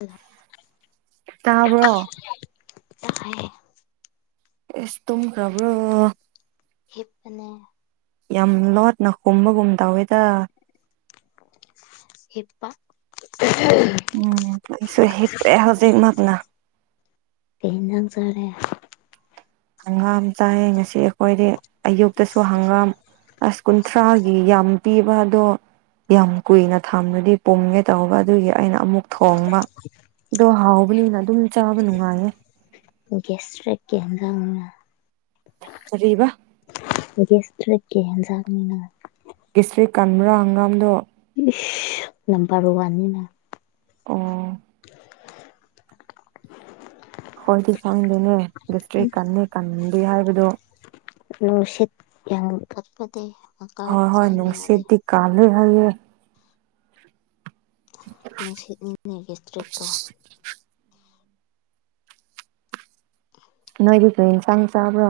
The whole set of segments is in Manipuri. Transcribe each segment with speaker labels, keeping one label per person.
Speaker 1: ꯑꯜꯂ
Speaker 2: ꯇꯥꯕ꯭ꯔꯣ
Speaker 1: ꯇꯥꯏꯍꯦ
Speaker 2: ꯑꯦꯁ ꯇꯨꯝꯈ꯭ꯔꯕꯣ
Speaker 1: ꯅꯦ
Speaker 2: ꯌꯥꯝ ꯂꯣꯠꯅ ꯍꯨꯝꯕꯒꯨꯝ ꯇꯧꯋꯦꯗ
Speaker 1: ꯍꯦꯞꯄ
Speaker 2: ꯎꯝ ꯑꯩꯁꯨ ꯍꯦ ꯄ꯭ꯔꯦ ꯍꯧꯖꯤꯛ ꯃꯥꯅ
Speaker 1: ꯖꯔꯦ
Speaker 2: ꯍꯪꯒꯥꯝ ꯆꯥꯏ ꯉꯁꯤ ꯑꯩꯈꯣꯏꯗꯤ ꯑꯌꯨꯛꯇꯁꯨ ꯍꯪꯒꯥꯝ ꯑꯁ ꯀꯨꯟꯊ꯭ꯔꯥꯒꯤ ꯌꯥꯝ ꯄꯤꯕ ꯑꯗꯣ ꯌꯥꯝ ꯀꯨꯏꯅ ꯊꯝꯂꯗꯤ ꯄꯨꯝꯒꯦ ꯇꯧꯕ ꯑꯗꯨꯒꯤ ꯑꯩꯅ ꯑꯃꯨꯛ ꯊꯣꯡꯕ ꯑꯗꯣ ꯍꯥꯎꯕꯅꯤꯅ ꯑꯗꯨꯝ ꯆꯥꯕ ꯅꯨꯡꯉꯥꯏꯌꯦ
Speaker 1: ꯁꯔ ꯀꯦꯟꯖꯥꯎꯅ
Speaker 2: ꯁꯔꯤꯕ
Speaker 1: ꯒꯦꯁ ꯇ꯭ꯔꯛꯀꯤ ꯌꯦꯟꯖꯥꯡꯅꯤꯅ
Speaker 2: ꯗꯤꯁꯇ꯭ꯔꯤꯛ ꯀꯟꯃꯨꯔꯥ ꯍꯪꯒꯥꯥꯝꯗꯣ
Speaker 1: ꯏ ꯂꯪꯕꯥꯥ ꯔꯨꯋꯥꯅꯤꯅ
Speaker 2: ꯑꯣ ꯍꯣꯏꯗꯤ ꯆꯪꯗꯦꯅꯦ ꯁꯇ꯭ꯔꯤ ꯀꯟꯅ ꯀꯟꯗꯦ ꯍꯥꯏꯕꯗꯨꯣ
Speaker 1: ꯅꯨꯡꯁꯤꯠ ꯌꯥꯝ ꯀꯠꯄꯗꯤ
Speaker 2: ꯍꯣꯏ ꯍꯣꯏ ꯅꯅꯨꯡꯁꯤꯦꯠꯗꯤ ꯀꯜꯣꯏ ꯍꯥꯏꯦ
Speaker 1: ꯅꯨꯡꯁꯤꯠꯅꯤꯅꯦ ꯒꯦꯁꯇ꯭ꯔꯤꯛꯇꯣ
Speaker 2: ꯍꯥꯏꯗꯣ ꯌꯦꯟꯁꯥꯡ ꯆꯥꯕ꯭ꯔꯣ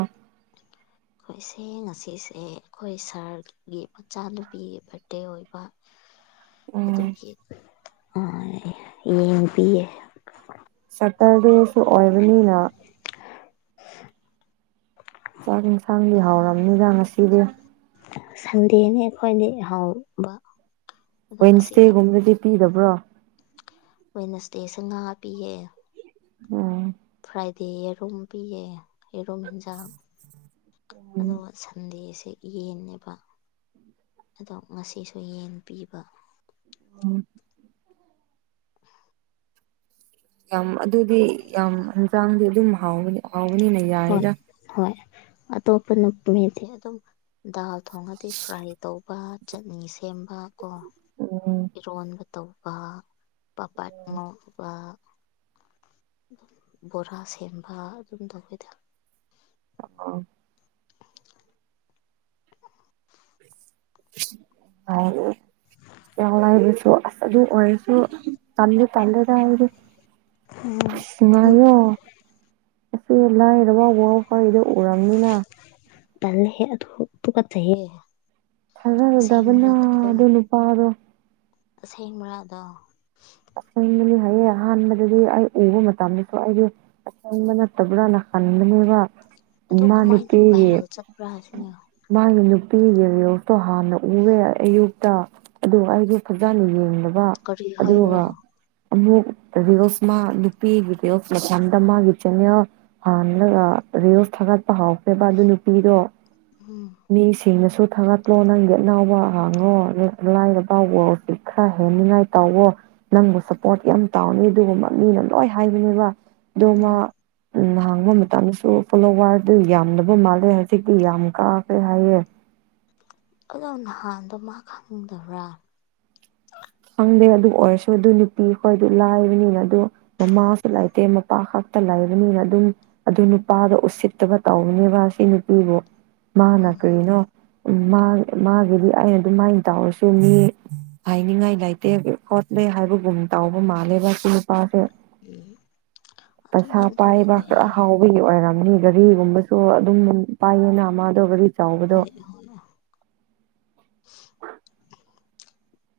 Speaker 1: ꯑꯩꯈꯣꯏꯁꯦ ꯉꯁꯤꯁꯦ ꯑꯩꯈꯣꯏ ꯁꯥꯔꯒꯤ ꯃꯆꯥꯅꯨꯄꯤꯒꯤ ꯕꯥꯔꯗꯦ ꯑꯣꯏꯕ ꯑꯗꯨ
Speaker 2: ꯎꯝ
Speaker 1: ꯑ ꯌꯦꯡꯕꯤꯌꯦ
Speaker 2: ꯁꯇꯔꯗꯦꯁꯨ ꯑꯣꯏꯕꯅꯤꯅ ꯆꯥꯛ ꯌꯦꯟꯁꯥꯡꯗꯤ ꯍꯥꯎꯔꯕꯝꯅꯤꯗ ꯉꯁꯤꯗꯤ
Speaker 1: ꯁꯟꯗꯦꯅꯦ ꯑꯩꯈꯣꯏꯗꯤ ꯍꯥꯎꯕ ꯑꯗꯣ ꯉꯁꯤꯅ
Speaker 2: ꯋꯦꯟꯁꯗꯦꯒꯨꯝꯕꯗꯗꯤ ꯄꯤꯗꯕ꯭ꯔꯣ
Speaker 1: ꯋꯦꯅꯁꯗꯦꯁ ꯉꯥ ꯄꯤꯌꯦ
Speaker 2: ꯑꯣꯝ
Speaker 1: ꯐ꯭ꯔꯥꯏꯗꯦ ꯌꯦꯔꯨꯝ ꯄꯤꯌꯦ ꯌꯦꯔꯨꯝ ꯌꯦꯟꯖꯥꯡ ꯑꯗꯨꯒ ꯁꯟꯗꯦꯁꯦ ꯌꯦꯟꯅꯦꯦꯕ ꯑꯗꯣ ꯉꯁꯤꯁꯨ ꯌꯦꯟ ꯄꯤꯕ
Speaker 2: ꯎꯝ ꯌꯥꯝ ꯑꯗꯨꯗꯤ ꯌꯥꯝ ꯍꯦꯟꯁꯥꯡꯗꯤ ꯑꯗꯨꯝ ꯍꯥꯎꯕꯅꯤ ꯍꯥꯎꯕꯅꯤꯅ
Speaker 1: ꯍꯣꯏ
Speaker 2: ꯌꯥꯢꯗ꯫
Speaker 1: ꯍꯣꯏ ꯑꯇꯣꯞꯄ ꯅꯨ [unintelligible] ꯃꯤꯗꯤ ꯑꯗꯨꯝ ꯗꯥꯜ ꯊꯣꯡꯉꯗꯤ ꯐ꯭ꯔꯥꯏ ꯇꯧ ꯆꯠꯅꯤ ꯁꯦꯝꯕ ꯀꯣ
Speaker 2: ꯎꯝ
Speaker 1: ꯏꯔꯣꯟꯕ ꯇꯧꯕ ꯄꯄꯥꯠ ꯉꯧꯕ ꯕꯣꯔꯥ ꯁꯦꯝꯕ ꯑꯗꯨꯝ ꯇꯧꯕꯋꯤꯗ꯫
Speaker 2: ꯑ [unintelligible] ꯌꯥꯝ ꯂꯥꯏꯕꯁꯨ ꯑꯁ ꯑꯗꯨ ꯑꯣꯏꯔꯁꯨ ꯇꯟꯗꯤ ꯇꯜꯂꯦꯗ ꯑꯩꯗꯤ
Speaker 1: ꯎꯝ
Speaker 2: ꯑꯁ [unintelligible] ꯑꯁꯦ ꯂꯥꯏꯔꯕ ꯋꯥꯜ ꯈꯣꯏꯗꯣ ꯎꯔꯝꯅꯤꯅ
Speaker 1: ꯇꯜꯂꯦꯍꯦ ꯑꯗꯨ ꯇꯨꯀꯠꯆꯩꯍꯦ꯫
Speaker 2: ꯊꯥꯖꯔꯨꯗꯕꯅ
Speaker 1: ꯑꯁꯦꯡꯕꯔ
Speaker 2: ꯑꯗꯨ ꯅꯨꯄꯥꯗꯣ꯫
Speaker 1: ꯑꯁꯦꯡꯕ꯭ꯔꯥ ꯑꯗꯣ ꯫
Speaker 2: ꯑꯁꯪꯕꯅꯤ ꯍꯥꯏꯌꯦ ꯑꯍꯥꯟꯕꯗꯗꯤ ꯑꯩ ꯎꯕ ꯃꯇꯝꯗꯁꯨ ꯑꯩꯖꯨ ꯑꯁꯪꯕ ꯅꯠꯇꯕ꯭ꯔꯥꯅ ꯈꯟꯕꯅꯦꯕ
Speaker 1: ꯑꯗꯨ
Speaker 2: ꯃꯥ
Speaker 1: ꯀꯃꯥꯏꯅ
Speaker 2: ꯅꯨꯄꯤꯒꯤ
Speaker 1: ꯚꯥꯏꯔꯦꯜ ꯆꯠꯄ꯭ꯔꯥ ꯁꯤꯅꯦ꯫
Speaker 2: [unintelligible] ꯍꯥꯟꯅ ꯎꯌꯦ ꯑꯌꯨꯛꯇ ꯑꯗꯨꯒ ꯑꯩꯗꯤ ꯐꯖꯅ ꯌꯦꯡꯗꯕ
Speaker 1: ꯀꯔꯤ ꯍꯥꯏꯕ꯭ꯔꯥ꯫
Speaker 2: ꯑꯗꯨꯒ ꯑꯃꯨꯛ ꯖꯦꯔꯣꯛꯁ ꯃꯥ ꯅꯨꯄꯤꯒꯤ ꯖꯦꯔꯣꯛꯁ ꯃꯊꯟꯇ ꯃꯥꯒꯤ ꯆꯦꯅꯦꯜ ꯍꯥꯡꯂꯒ ꯔꯤꯜꯁ ꯊꯥꯒꯠꯄ ꯍꯧꯈ꯭ꯔꯦꯕ ꯑꯗꯨ ꯅꯨꯄꯤꯗꯣ
Speaker 1: ꯎꯝ
Speaker 2: ꯃꯤꯁꯤꯡꯅꯁꯨ ꯊꯥꯒꯠꯂꯣ ꯅꯪꯒꯤ ꯑꯅꯧꯕ ꯍꯥꯡꯉꯣ ꯂꯥꯏꯔꯕ ꯋꯥꯔꯜꯗꯩ ꯈꯔ ꯍꯦꯟꯅꯤꯉꯥꯏ ꯇꯧꯋꯣ꯫ ꯅꯪꯕꯨ ꯁꯄꯣꯔꯠ ꯌꯥꯝ ꯇꯥꯎꯅꯤ ꯑꯗꯨꯒꯨꯝꯕ ꯃꯤꯅ ꯂꯣꯏ ꯍꯥꯏꯕꯅꯦꯕ ꯗꯣ
Speaker 1: ꯎꯝ
Speaker 2: ꯃꯥ ꯅꯍ ꯌꯦꯕ ꯃꯇꯝꯗꯁꯨ ꯐꯂꯣꯋꯥꯔꯗꯨ ꯌꯥꯝꯗꯕ ꯃꯥꯜꯂꯦ ꯍꯧꯖꯤꯛꯇꯤ ꯌꯥꯝ ꯀꯥꯈ꯭ꯔꯦ ꯍꯥꯏꯌꯦ꯫
Speaker 1: ꯑꯗꯣ ꯅꯍꯥꯟꯗꯣ ꯃꯥ ꯈꯪꯗꯕ꯭ꯔꯥ
Speaker 2: ꯈꯪꯗꯦ ꯑꯗꯨ ꯑꯣꯏꯔꯁꯨ ꯑꯗꯨ ꯅꯨꯄꯤ ꯈꯣꯏꯗꯨ ꯂꯥꯏꯔꯕꯅꯤꯅ ꯑꯗꯨ ꯃꯃꯥꯁꯨ ꯂꯩꯇꯦ ꯃꯄꯥ ꯈꯛꯇ ꯂꯩꯕ ꯅꯤꯅ ꯑꯗꯨꯝ ꯑꯗꯨ ꯅꯨꯄꯥꯗꯣ ꯎꯁꯤꯠꯇꯕ ꯇꯧꯕꯅꯦꯕ ꯁꯤ ꯅꯨꯄꯤꯕꯨ ꯃꯥꯅꯥ
Speaker 1: ꯎꯝ
Speaker 2: ꯀꯔꯤꯅꯣ ꯃꯥ ꯃꯥꯒꯤꯗꯤ ꯑꯩꯅ ꯑꯗꯨꯃꯥꯏꯅ ꯇꯧꯔꯁꯨ ꯃꯤ ꯍꯥꯏꯅꯤꯡꯉꯥꯏ ꯂꯩꯇꯦ ꯈꯣꯠꯂꯦ ꯍꯥꯏꯕꯒꯨꯝ ꯇꯥꯎꯕ ꯃꯥꯜꯂꯦꯕ ꯅꯨꯄꯥꯁꯦ
Speaker 1: ꯎꯝ ꯑꯗꯨꯝ
Speaker 2: ꯄꯩꯁꯥ
Speaker 1: ꯍꯦꯛ
Speaker 2: ꯄꯥꯏꯕ ꯈꯔ ꯍꯥꯎꯕꯒꯤ ꯑꯣꯏꯔꯝ ꯒꯥꯔꯤꯒꯨꯝꯕꯁꯨ ꯑꯗꯨꯝ ꯄꯥꯏꯌꯦꯅ ꯃꯥꯗꯣ ꯒꯥꯔꯤ ꯆꯥꯎꯕꯗꯣ
Speaker 1: [unintelligible]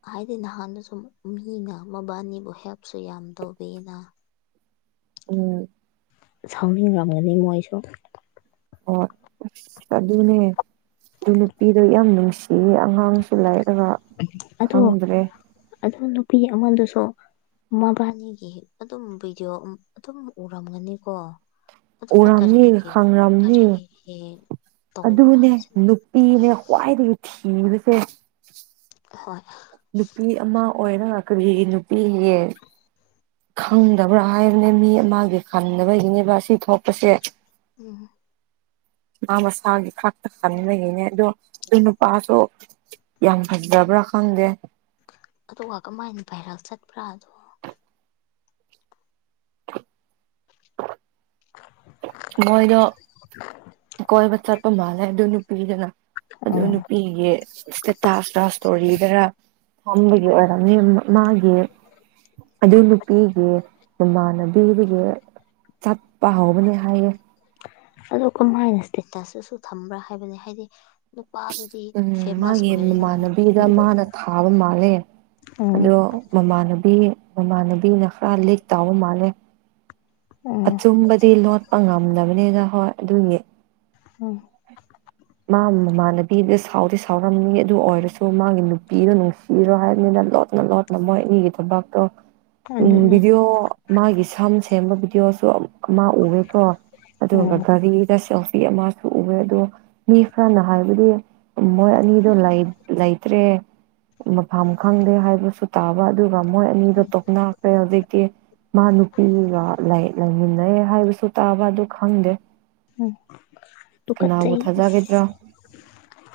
Speaker 1: ꯍꯥꯏꯗꯤ ꯅꯍꯥꯟꯗꯨ ꯁꯨꯝ ꯃꯤꯅ ꯃꯕꯥꯅꯤꯕꯨ ꯍꯦꯜꯞꯁꯨ ꯌꯥꯝ ꯇꯧꯕꯤꯅ
Speaker 2: ꯎꯝ꯫
Speaker 1: ꯁꯥꯎꯅꯤꯡꯂꯝꯒꯅꯤ ꯃꯣꯏꯁꯨ
Speaker 2: ꯑꯣ [unintelligible] ꯑꯗꯨꯅꯦ ꯑꯗꯨ ꯅꯨꯄꯤꯗꯣ ꯌꯥꯝ ꯅꯨꯡꯁꯤꯌꯦ ꯑꯉꯥꯡꯁꯨ ꯂꯩ
Speaker 1: ꯑꯗꯣ ꯑꯗꯣ ꯅꯨꯄꯤ ꯑꯃꯗꯨꯁꯨ ꯃꯕꯥꯅꯤꯒꯤ ꯑꯗꯨꯝ ꯚꯤꯗꯤꯑꯣ ꯎꯝ ꯑꯗꯨꯝ ꯎꯔꯝꯒꯅꯤꯀꯣ꯫ ꯑꯗꯨꯗ
Speaker 2: ꯎꯔꯝꯅꯤ
Speaker 1: ꯀꯔꯤꯒꯤ
Speaker 2: ꯈꯪꯔꯝꯅꯤ
Speaker 1: ꯀꯔꯤꯒꯤ ꯇꯧꯕ꯭ꯔꯥ
Speaker 2: ꯑꯗꯨꯅꯦ ꯅꯨꯄꯤꯅꯦ ꯈ꯭ꯋꯥꯏꯗꯒꯤ ꯊꯤꯕꯁꯦ꯫
Speaker 1: ꯍꯣꯏ꯫
Speaker 2: ꯅꯨꯄꯤ ꯑꯃ ꯑꯣꯏꯔ ꯀꯔꯤꯒꯤ ꯅꯨꯄꯤ ꯌꯦ ꯈꯪꯗꯕ꯭ꯔꯥ ꯍꯥꯏꯕꯅꯦ ꯃꯤ ꯑꯃꯒꯤ ꯈꯪꯗꯕꯒꯤꯅꯦꯕ ꯑꯁꯤ ꯊꯣꯛꯄꯁꯦ꯫
Speaker 1: ꯎꯝ꯫
Speaker 2: ꯃꯥ ꯃꯁꯥꯒꯤ ꯈꯥꯛꯇ ꯈꯟꯕꯒꯤꯅꯦ ꯑꯗꯣ ꯑꯗꯨ ꯅꯨꯄꯥꯁꯨ ꯌꯥꯝ ꯐꯖꯕ꯭ꯔꯥ ꯈꯪꯗꯦ꯫
Speaker 1: ꯑꯗꯨꯒ ꯀꯃꯥꯏꯅ ꯚꯥꯏꯔꯦꯜ ꯆꯠꯄ꯭ꯔꯥ ꯗꯣ [inaudible]
Speaker 2: ꯃꯣꯏꯗꯣ ꯀꯣꯏꯕ ꯆꯠꯄ ꯃꯥꯜꯂꯦ ꯑꯗꯨ ꯅꯨꯄꯤꯗꯨꯅ ꯑꯗꯨ
Speaker 1: ꯑꯣ
Speaker 2: ꯅꯨꯄꯤꯒꯤ ꯏꯁꯇꯦꯇꯥꯁꯇ ꯏꯁꯇꯣꯔꯤꯗꯔ ꯐꯝꯕꯒꯤ ꯑꯣꯏꯔꯝꯃꯤ ꯃꯥꯒꯤ ꯑꯗꯨ ꯅꯨꯄꯤꯒꯤ ꯃꯃꯥꯟꯅꯕꯤꯒꯤ ꯆꯠꯄ ꯍꯧꯕꯅꯦ ꯍꯥꯏꯌꯦ
Speaker 1: ꯑꯣ ꯀꯃꯥꯏꯅ ꯏꯁꯇꯦꯇꯁꯇꯁꯨ ꯊꯝꯕ꯭ꯔꯥ ꯍꯥꯏꯕꯅꯦ ꯍꯥꯏꯗꯤ ꯅꯨꯄꯥꯗꯨꯗꯤ
Speaker 2: ꯎꯝ
Speaker 1: ꯐꯦꯃꯁ
Speaker 2: ꯃꯥꯒꯤ
Speaker 1: ꯑꯣꯏꯔꯦꯅ
Speaker 2: ꯃꯃꯥꯟꯅꯕꯤꯗ
Speaker 1: ꯃꯅꯤꯄꯨꯔꯗꯗꯤ
Speaker 2: ꯃꯥꯅ ꯊꯥꯕ ꯃꯥꯜꯂꯦ
Speaker 1: ꯎꯝ
Speaker 2: ꯑꯗꯣ ꯃꯃꯥꯟꯅꯕꯤ ꯃꯃꯥꯟꯅꯕꯤꯅ ꯈꯔ ꯂꯤꯛ ꯇꯥꯎꯕ ꯃꯥꯜꯂꯦ
Speaker 1: ꯎꯝ
Speaker 2: ꯑꯆꯨꯝꯕꯗꯤ ꯂꯣꯠꯄ ꯉꯝꯗꯕꯅꯤꯅ ꯍꯣꯏ ꯑꯗꯨꯒꯤ
Speaker 1: ꯎꯝ
Speaker 2: ꯃꯥ ꯃꯃꯥꯟꯅꯕꯤꯗ ꯁꯥꯎꯗꯤ ꯁꯥꯎꯔꯝꯅꯤ ꯑꯗꯨ ꯑꯣꯏꯔꯁꯨ ꯃꯥꯒꯤ ꯅꯨꯄꯤꯗꯨꯣ ꯅꯨꯡꯁꯤꯔꯣ ꯍꯥꯏꯕꯅꯤꯅ ꯂꯣꯠꯅ ꯂꯣꯠꯅ ꯃꯣꯏ ꯑꯅꯤꯒꯤ ꯊꯕꯥꯛꯇꯣ ꯎꯝ
Speaker 1: ꯑꯗꯨꯅꯦ
Speaker 2: ꯚꯤꯗꯤꯑꯣ ꯃꯥꯒꯤ ꯁꯝ ꯁꯦꯝꯕ ꯚꯤꯗꯤꯑꯣꯁꯨ ꯑꯃ ꯎꯋꯦꯀꯣ ꯑꯗꯨꯒ
Speaker 1: ꯎꯝ
Speaker 2: ꯒꯥꯔꯤꯗ ꯁꯦꯜꯐꯤ ꯑꯃꯁꯨ ꯎꯋꯦ ꯑꯗꯣ ꯃꯤ ꯈꯔꯅ ꯍꯥꯏꯕꯗꯤ ꯃꯣꯏ ꯑꯅꯤꯗꯣ ꯂꯩꯇ꯭ꯔꯦ ꯃꯐꯝ ꯈꯪꯗꯦ ꯍꯥꯏꯕꯁꯨ ꯇꯥꯕ ꯑꯗꯨꯒ ꯃꯣꯏ ꯑꯅꯤꯗꯣ ꯇꯣꯛꯅꯈ꯭ꯔꯦ ꯍꯧꯖꯤꯛꯇꯤ ꯃꯥ ꯅꯨꯄꯤꯒ ꯂ ꯂꯩꯃꯤꯟꯅꯩ ꯍꯥꯏꯁꯨ ꯇꯥꯕ ꯑꯗꯨ ꯈꯪꯗꯦ
Speaker 1: ꯎꯝ ꯇꯨ ꯀꯠ ꯆꯌꯦ
Speaker 2: ꯖꯒꯦꯗ꯭ꯔꯥ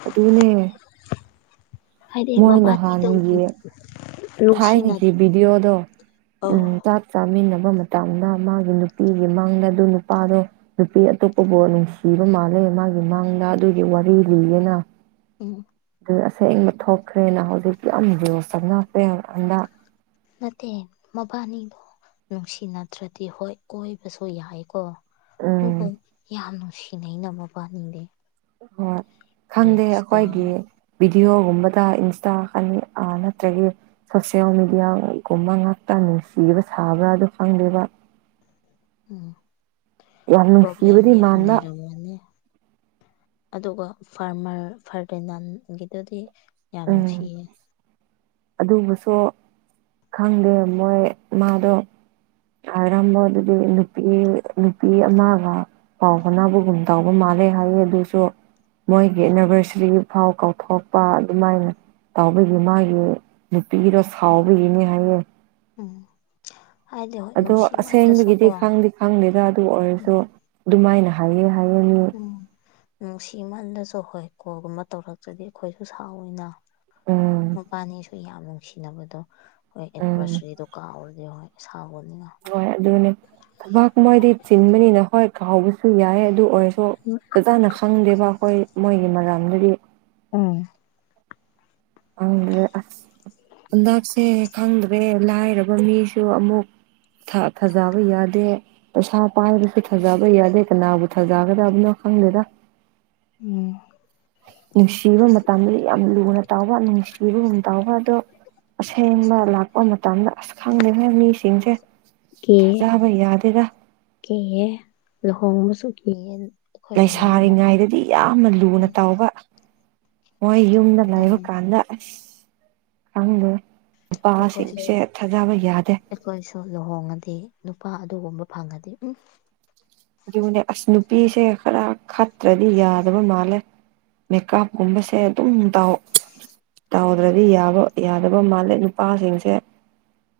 Speaker 2: ꯑꯗꯨꯅꯦ
Speaker 1: ꯍꯥꯏꯗꯤ ꯋꯥꯕꯥ ꯇ
Speaker 2: ꯊꯥꯏ ꯅꯅꯤ ꯕꯤꯗꯤꯑꯣꯗꯣ ꯎꯝ
Speaker 1: ꯑꯣ
Speaker 2: ꯆ ꯆ ꯐꯥꯃꯤꯟꯅꯕ ꯃꯇꯝꯗ ꯃꯥꯒꯤ ꯅꯨꯄꯤꯒꯤ ꯃꯥꯡꯗ ꯑꯗꯨ ꯅꯨꯄꯥꯗꯣ ꯅꯨꯄꯤ ꯑꯇꯣꯞꯄꯕꯨ ꯅꯨꯡꯁꯤꯕ ꯃꯥꯜꯂꯦ ꯃꯥꯒꯤ ꯃꯥꯡꯗ ꯑꯗꯨꯒꯤ ꯋꯥꯔꯤ ꯂꯤꯌꯦꯅ
Speaker 1: ꯎꯝ
Speaker 2: ꯑꯗꯨ ꯑꯁꯦꯡꯕ ꯊꯣꯛꯈ꯭ꯔꯦꯅ ꯍꯧꯖꯤꯛꯇꯤ ꯌꯥꯝ ꯆꯞꯅꯦ ꯍꯟꯗꯛ
Speaker 1: ꯅꯠꯇꯦ ꯃꯕꯥꯅꯤꯗꯣ ꯅꯨꯡꯁꯤꯅꯗ꯭ꯔꯗꯤ ꯍꯣꯏ ꯀꯣꯏꯕꯁꯨ ꯌꯥꯏꯀꯣ ꯑꯗꯨꯕꯨ
Speaker 2: ꯎꯝ
Speaker 1: ꯌꯥꯝ ꯅꯨꯡꯁꯤꯅꯅꯕ ꯄꯥꯅꯤꯡꯗꯦ
Speaker 2: ꯍꯣꯏ ꯈꯪꯗꯦ ꯑꯩꯈꯣꯏꯒꯤ ꯚꯤꯗꯤꯑꯣꯒꯨꯝꯕꯗ ꯏꯟꯁꯇꯥ ꯑ ꯅꯠꯇ꯭ꯔꯒꯤ ꯁꯣꯁꯦꯜ ꯃꯦꯗꯤꯌꯥꯒꯨꯝꯕ ꯉꯥꯛꯇ ꯅꯨꯡꯁꯤꯕ ꯁꯥꯕ꯭ꯔꯥ ꯑꯗꯨ ꯈꯪꯗꯦꯕ
Speaker 1: ꯎꯝ
Speaker 2: ꯌꯥꯝ
Speaker 1: ꯄ꯭ꯔꯣꯕꯂꯦꯝ
Speaker 2: ꯅꯨꯡꯁꯤꯕꯗꯤ
Speaker 1: ꯌꯥꯝ
Speaker 2: ꯃꯥꯟꯕ
Speaker 1: ꯅꯔꯃꯣꯅꯦ ꯑꯗꯨꯒ ꯐꯥꯔꯃꯔ ꯐꯔꯗꯦꯅꯥꯟꯒꯤꯗꯨꯗꯤ ꯌꯥꯝ
Speaker 2: ꯎꯝ
Speaker 1: ꯅꯨꯡꯁꯤꯌꯦ
Speaker 2: ꯑꯗꯨꯕꯨꯁꯨ ꯈꯪꯗꯦ ꯃꯣꯏ ꯃꯥꯗꯣ ꯑꯔꯝꯕ ꯑꯗꯨꯗꯤ ꯅꯨꯄꯤ ꯅꯨꯄꯤ ꯑꯃꯒ ꯄꯥꯎ ꯀꯅꯥꯕꯨꯒꯨꯝ ꯇꯧꯕ ꯃꯥꯜꯜꯂꯤ ꯐꯦ ꯍꯥꯏꯌꯦ ꯁꯨ ꯃꯣꯏꯒꯤ ꯑꯦꯅꯤꯚꯔꯁꯔꯤ ꯐꯥꯎ ꯀꯥꯎꯊꯣꯛꯄ ꯑꯗꯨꯃꯥꯏꯅ ꯇꯧꯕꯒꯤ ꯃꯥꯒꯤ ꯅꯨꯄꯤꯒꯤꯗꯣ
Speaker 1: ꯎꯝ
Speaker 2: ꯁꯥꯎꯕꯒꯤꯅꯤ ꯍꯥꯏꯌꯦ
Speaker 1: ꯎꯝ ꯍꯥꯏꯗꯤ ꯍꯣꯏ
Speaker 2: ꯑꯗꯣ
Speaker 1: ꯅꯨꯡꯁꯤꯃꯜꯂꯁꯨ
Speaker 2: ꯑꯁꯦꯡꯕꯒꯤꯗꯤ
Speaker 1: ꯀꯣ
Speaker 2: ꯈꯪꯗꯦ ꯈꯪꯗꯦꯗ ꯑꯗꯨ ꯑꯣꯏꯔꯁꯨ ꯑꯗꯨꯃꯥꯏꯅ ꯍꯥꯏꯌꯦ ꯍꯥꯏꯌꯦ ꯃꯤ
Speaker 1: ꯎꯝ ꯅꯨꯡꯁꯤꯃꯜꯗꯁꯨ ꯍꯣꯏ ꯀꯣꯒꯨꯝꯕ ꯇꯧꯔꯛꯇ꯭ꯔꯗꯤ ꯑꯩꯈꯣꯏꯁꯨ ꯁꯥꯎꯋꯤꯅ
Speaker 2: ꯎꯝ
Speaker 1: ꯃꯄꯥꯅꯤꯁꯨ ꯌꯥꯝ ꯅꯨꯡꯁꯤꯅꯕꯗꯣ ꯍꯣꯏ
Speaker 2: ꯎꯝ
Speaker 1: ꯑꯦꯅꯤꯚꯔꯁꯔꯤꯗꯣ ꯀꯥꯎꯔꯗꯤ ꯍꯣꯏ ꯁꯥꯎꯒꯅꯤꯅ
Speaker 2: ꯍꯣꯏ ꯑꯗꯨꯅꯦ ꯊꯕꯥꯛ ꯃꯣꯏꯗꯤ ꯆꯤꯟꯕꯅꯤꯅ ꯍꯣꯏ ꯀꯥꯎꯕ ꯁꯨ ꯌꯥꯏ ꯑꯗꯨ ꯑꯣꯏꯔꯁꯨ ꯐꯖꯅ ꯈꯪꯗꯦꯕ ꯑꯩꯈꯣꯏ ꯃꯣꯏꯒꯤ ꯃꯔꯝꯗꯗꯤ
Speaker 1: ꯎꯝ
Speaker 2: ꯑ ꯑꯁ ꯍꯟꯗꯛꯁꯦ ꯈꯪꯗ꯭ꯔꯦ ꯂꯥꯏꯔꯕ ꯃꯤꯁꯨ ꯑꯃꯨꯛ ꯊꯥꯖꯕ ꯌꯥꯗꯦ ꯄꯩꯁꯥ ꯄꯥꯏꯕꯁꯨ ꯊꯥꯖꯕ ꯌꯥꯗꯦ ꯀꯅꯥꯕꯨ ꯊꯥꯖꯒꯗꯕꯅꯣ ꯈꯪꯗꯦꯗ
Speaker 1: ꯎꯝ
Speaker 2: ꯅꯨꯡꯁꯤꯕ ꯃꯇꯝꯗꯗꯤ ꯌꯥꯝ ꯂꯨꯅ ꯇꯥꯎꯕ ꯅꯨꯡꯁꯤꯕꯒꯨꯝ ꯇꯥꯎꯕ ꯑꯗꯣ ꯑꯁꯦꯡꯕ ꯂꯥꯛꯄ ꯃꯇꯝꯗ ꯑꯁ ꯈꯪꯗꯦ ꯃꯤꯁ ꯁꯤꯡꯁꯦ
Speaker 1: ꯀꯤꯌꯦ
Speaker 2: ꯊꯥꯖꯕ ꯌꯥꯗꯦꯔ
Speaker 1: ꯀꯤꯌꯦ ꯂꯨꯍꯣꯡꯕꯁꯨ ꯀ
Speaker 2: ꯂꯩꯁꯥꯔꯤꯉꯥꯏꯗꯗꯤ ꯌꯥꯝꯅ ꯂꯨꯅ
Speaker 1: ꯎꯝ
Speaker 2: ꯇꯥꯎꯕ ꯃꯣꯏ ꯌꯨꯝꯗ ꯂꯩꯕ
Speaker 1: ꯑꯗꯨꯅꯤ
Speaker 2: ꯀꯥꯟꯗ ꯑꯁ ꯈꯪꯗꯦ
Speaker 1: ꯑꯩꯈꯣꯏꯁꯨ
Speaker 2: ꯅꯨꯄꯥꯁꯤꯡꯁꯦ ꯊꯥꯖꯕ ꯌꯥꯗꯦ
Speaker 1: ꯑꯩꯈꯣꯏꯁꯨ ꯂꯨꯍꯣꯡꯉꯗꯤ ꯅꯨꯄꯥ ꯑꯗꯨꯒꯨꯝꯕ ꯐꯪꯉꯗꯤ ꯎꯝ
Speaker 2: ꯑꯗꯨꯕꯨꯅꯦ ꯑꯁ ꯅꯨꯄꯤꯁꯦ ꯈꯔ ꯈꯠꯇ꯭ꯔꯗꯤ ꯌꯥꯗꯕ ꯃꯥꯜꯂꯦ ꯃꯦꯀꯞꯀꯨꯝꯕꯁꯦ ꯑꯗꯨꯝ ꯇꯥꯎ ꯇꯥꯎꯗ꯭ꯔꯗꯤ ꯌꯥꯕ ꯌꯥꯗꯕ ꯃꯥꯜꯂꯦ ꯅꯨꯄꯥꯁꯤꯡꯁꯦ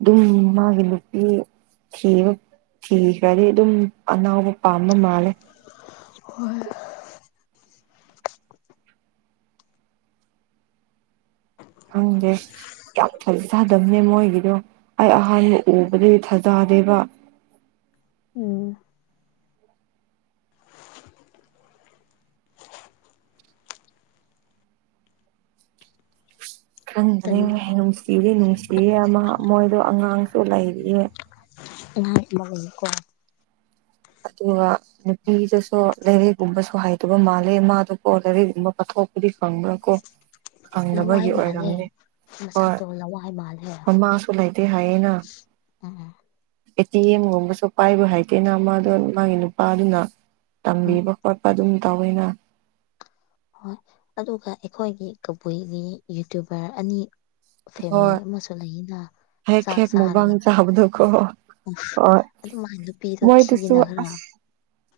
Speaker 2: ꯑꯗꯨꯝ ꯃꯥꯒꯤ ꯅꯨꯄꯤ ꯊꯤꯕ ꯊꯤꯈ꯭ꯔꯗꯤ ꯑꯗꯨꯝ ꯑꯅꯥꯎꯕ ꯄꯥꯝꯕ ꯃꯥꯂꯦ
Speaker 1: ꯍꯣꯏ
Speaker 2: ꯍꯪꯗꯦ ꯌꯥꯝ ꯐꯔꯤ ꯎꯗꯝꯅꯦ ꯃꯣꯏꯒꯤꯗꯣ ꯑꯩ ꯑꯍꯥꯟꯕ ꯎꯕꯗꯤ ꯊꯥꯖꯗꯦꯕ
Speaker 1: ꯎꯝ
Speaker 2: ꯈꯪꯗ꯭ꯔꯦ
Speaker 1: ꯇꯜꯂꯦ
Speaker 2: ꯅꯨꯡꯁꯤꯔꯤ ꯅꯨꯡꯁꯤꯌꯦ ꯑꯃ ꯃꯣꯏꯗꯣ ꯑꯉꯥꯡꯁꯨ ꯂꯩꯔꯤꯌꯦ
Speaker 1: [unintelligible]
Speaker 2: ꯑꯗꯨꯒ ꯅꯨꯄꯤꯗꯨꯁꯨ ꯂꯩꯥꯏꯔꯛꯒꯨꯝꯕꯁꯨ ꯍꯥꯏꯗꯕ ꯃꯥꯜꯂꯦ ꯃꯥꯗꯨꯀꯣ ꯂꯥꯏꯔꯛꯒꯨꯝꯕ ꯄꯊꯣꯛ ꯊꯣꯛꯄꯗꯤ ꯐꯪꯕ꯭ꯔꯥ ꯀꯣ ꯐꯪꯗꯕꯒꯤ ꯑꯣꯏꯔꯝꯅꯤ
Speaker 1: ꯃꯁꯥ
Speaker 2: ꯍꯣꯏ
Speaker 1: ꯇꯣ ꯂꯋꯥ ꯍꯥꯏ ꯃꯥꯜꯂꯦꯔ
Speaker 2: ꯃꯃꯥꯁꯨ ꯂꯩꯇꯦ ꯍꯥꯏꯌꯦꯅ
Speaker 1: ꯎꯝ
Speaker 2: ꯑꯦ ꯇꯤ ꯑꯦꯝꯒꯨꯝꯕꯁꯨ ꯄꯥꯏꯕ ꯍꯥꯏꯗꯦꯅ ꯃꯥꯗꯣ ꯃꯥꯒꯤ ꯅꯨꯄꯥꯗꯨꯅ
Speaker 1: ꯍꯣꯏ
Speaker 2: ꯇꯝꯕꯤꯕ ꯈꯣꯠꯄ ꯑꯗꯨꯝ ꯇꯧꯋꯦꯅ
Speaker 1: ꯍꯣꯏ ꯑꯗꯨꯒ ꯑꯩꯈꯣꯏꯒꯤ ꯀꯕꯨꯏꯒꯤ ꯌꯨꯇꯨꯕꯔ ꯑꯅꯤ
Speaker 2: ꯍꯣꯏ
Speaker 1: ꯐꯦꯃꯤꯂꯤ ꯑꯃꯁꯨ ꯂꯩꯅ
Speaker 2: ꯍꯦꯛ ꯍꯦꯛ ꯃꯨꯛꯕꯥꯥꯡ ꯆꯕꯗꯨ ꯀꯣ
Speaker 1: ꯎ ꯑꯗꯨꯃꯥꯏꯅ ꯅꯨꯄꯤꯗꯣ ꯊꯤꯌꯦꯅ ꯈꯔ
Speaker 2: ꯑꯁ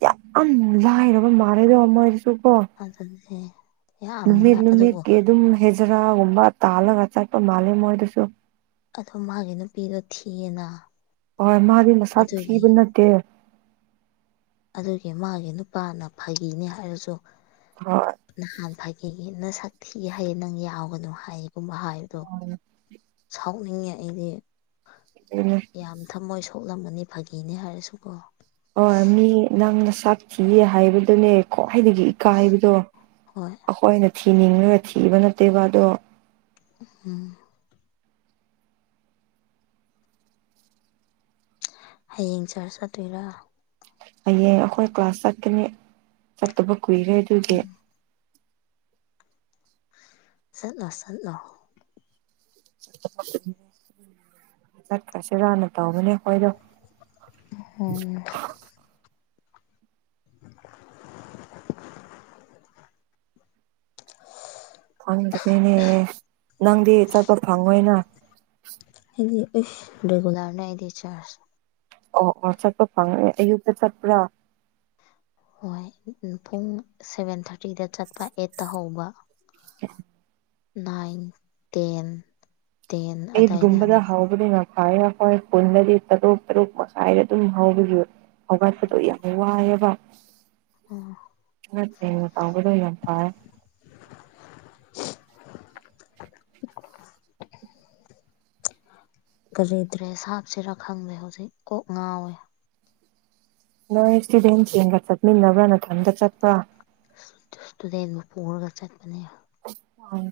Speaker 2: ꯌꯥꯝ ꯂꯥꯏꯔꯕ ꯃꯥꯔꯣꯏꯗꯣ ꯑꯃ
Speaker 1: ꯑꯗꯨꯦ [inaudible] [unintelligible]
Speaker 2: ꯅꯨꯃꯤꯠ ꯅꯨꯃꯤꯠꯀꯤ ꯑꯗꯨꯝ ꯍꯦꯖꯔꯥꯒꯨꯝꯕ ꯇꯥꯜꯂꯒ ꯆꯠꯄ ꯃꯥꯜꯂꯦ ꯃꯣꯏꯗꯨꯁꯨ
Speaker 1: ꯑꯗꯣ ꯃꯥꯒꯤ ꯅꯨꯄꯤꯗꯣ ꯊꯤꯌꯦꯅ
Speaker 2: ꯍꯣꯏ ꯃꯥꯗꯤ ꯃꯁꯥ
Speaker 1: ꯑꯗꯨꯒꯤ
Speaker 2: ꯊꯤꯕ ꯅꯠꯇꯦ
Speaker 1: ꯑꯗꯨꯒꯤ ꯃꯥꯒꯤ ꯅꯨꯄꯥꯅ ꯐꯥꯒꯤꯅꯦ ꯍꯥꯏꯔꯁꯨ
Speaker 2: ꯍꯣꯏ
Speaker 1: ꯅꯍꯥꯟ ꯐꯥꯒꯤ ꯅ ꯁꯥꯊꯤꯒ ꯍꯥꯏꯌꯦ ꯅꯪ ꯌꯥꯎꯒꯅꯣ ꯍꯥꯏꯌꯦꯒꯨꯝꯕ ꯍꯥꯏꯕꯗꯣ ꯁꯥꯎꯅꯤꯡꯉꯦ ꯑꯩꯗꯤ
Speaker 2: ꯑꯗꯨꯅꯦ
Speaker 1: ꯌꯥꯝ ꯊꯝꯃꯣꯏ ꯁ ꯊꯣꯛꯂꯝꯕꯅꯤ ꯐꯥꯒꯤꯅꯦ ꯍꯥꯏꯔꯁꯨꯀꯣ
Speaker 2: ꯑꯣ ꯃꯤ ꯅꯪꯅ ꯁꯛꯊꯤꯌꯦ ꯍꯥꯏꯕꯗꯨꯅꯦꯀꯣ ꯍꯥꯏꯗꯒꯤ ꯏꯀꯥꯏꯕꯗꯣ
Speaker 1: ꯍꯣꯏ
Speaker 2: ꯑꯩꯈꯣꯏꯅ ꯊꯤꯅꯤꯡꯉꯒ ꯊꯤꯕ ꯅꯠꯇꯦꯕ ꯑꯗꯣ
Speaker 1: ꯎꯝ [inaudible] [unintelligible] ꯍꯌꯦꯡ ꯆꯥꯔꯁ ꯆꯠꯇꯣꯏꯔꯥ
Speaker 2: ꯍꯌꯦꯡ ꯑꯩꯈꯣꯏ ꯀ꯭ꯂꯥꯁ ꯆꯠꯀꯅꯤ ꯆꯠꯇꯕ ꯀꯨꯏꯔꯦ
Speaker 1: ꯎꯝ
Speaker 2: ꯑꯗꯨꯗꯤ
Speaker 1: ꯆꯠꯂꯣ ꯆꯠꯂꯣ
Speaker 2: ꯆꯠꯈꯁꯤ ꯍꯥꯟꯅ ꯇꯧꯕꯧꯕꯅꯦ ꯑꯩꯈꯣꯏꯗꯣ
Speaker 1: ꯑꯣꯝ [inaudible]
Speaker 2: ꯐꯪꯗ꯭ꯔꯦꯅꯦ ꯅꯪꯗꯤ ꯆꯠꯄ ꯐꯪꯉꯣꯏꯅ
Speaker 1: ꯑꯦ ꯔꯦꯒꯨꯂꯔꯅ ꯑꯗꯤ ꯆꯔꯖ
Speaker 2: ꯑꯣ ꯑꯣ ꯆꯠꯄ ꯐꯪ ꯑꯩꯌꯨꯛꯇ ꯆꯠꯄ꯭ꯔꯥ
Speaker 1: ꯍꯣꯏ ꯄꯨꯡ ꯁꯚꯦꯟ ꯊꯥꯔꯇꯤꯗ ꯆꯠꯄ ꯑꯦꯠꯇ ꯍꯧꯕ
Speaker 2: [unintelligible] [inaudible]
Speaker 1: ꯅꯥꯏꯟ ꯇꯦꯟ ꯇꯦꯟ ꯑꯗꯥꯏꯗ
Speaker 2: ꯏꯗꯒꯨꯝꯕꯗ
Speaker 1: ꯍꯜꯂꯛ
Speaker 2: ꯍꯥꯎꯕꯗꯤ ꯍ ꯍꯣꯏ ꯄꯨꯟꯟꯅꯗꯤ ꯇꯔꯨꯛ ꯇꯔꯨꯛ ꯉꯥꯏꯗ ꯑꯗꯨꯝ ꯍꯕꯈꯤꯕ ꯑꯋꯥ ꯇꯗꯨ ꯏꯍ ꯋꯥꯕ
Speaker 1: ꯎꯝ
Speaker 2: ꯑꯦꯡ ꯇꯕꯗ ꯌꯥꯝ ꯇꯦ
Speaker 1: ꯀꯔꯤꯗ꯭ꯔꯦ ꯁꯥꯞꯁꯤꯔꯥ ꯈꯪꯗꯦ ꯍꯧꯖꯤꯛ ꯀꯣꯛ ꯉꯥꯎꯋꯦ
Speaker 2: ꯅꯣꯏ ꯏꯁꯇꯨꯗꯦꯟ ꯆꯦꯟꯒ ꯆꯠꯃꯤꯟꯅꯕ꯭ꯔꯥ ꯅꯊꯟꯇ ꯆꯠꯄ꯭ꯔꯥ
Speaker 1: ꯇꯗꯒ ꯄꯨꯔꯒ ꯆꯠ ꯃꯅꯦ
Speaker 2: ꯎ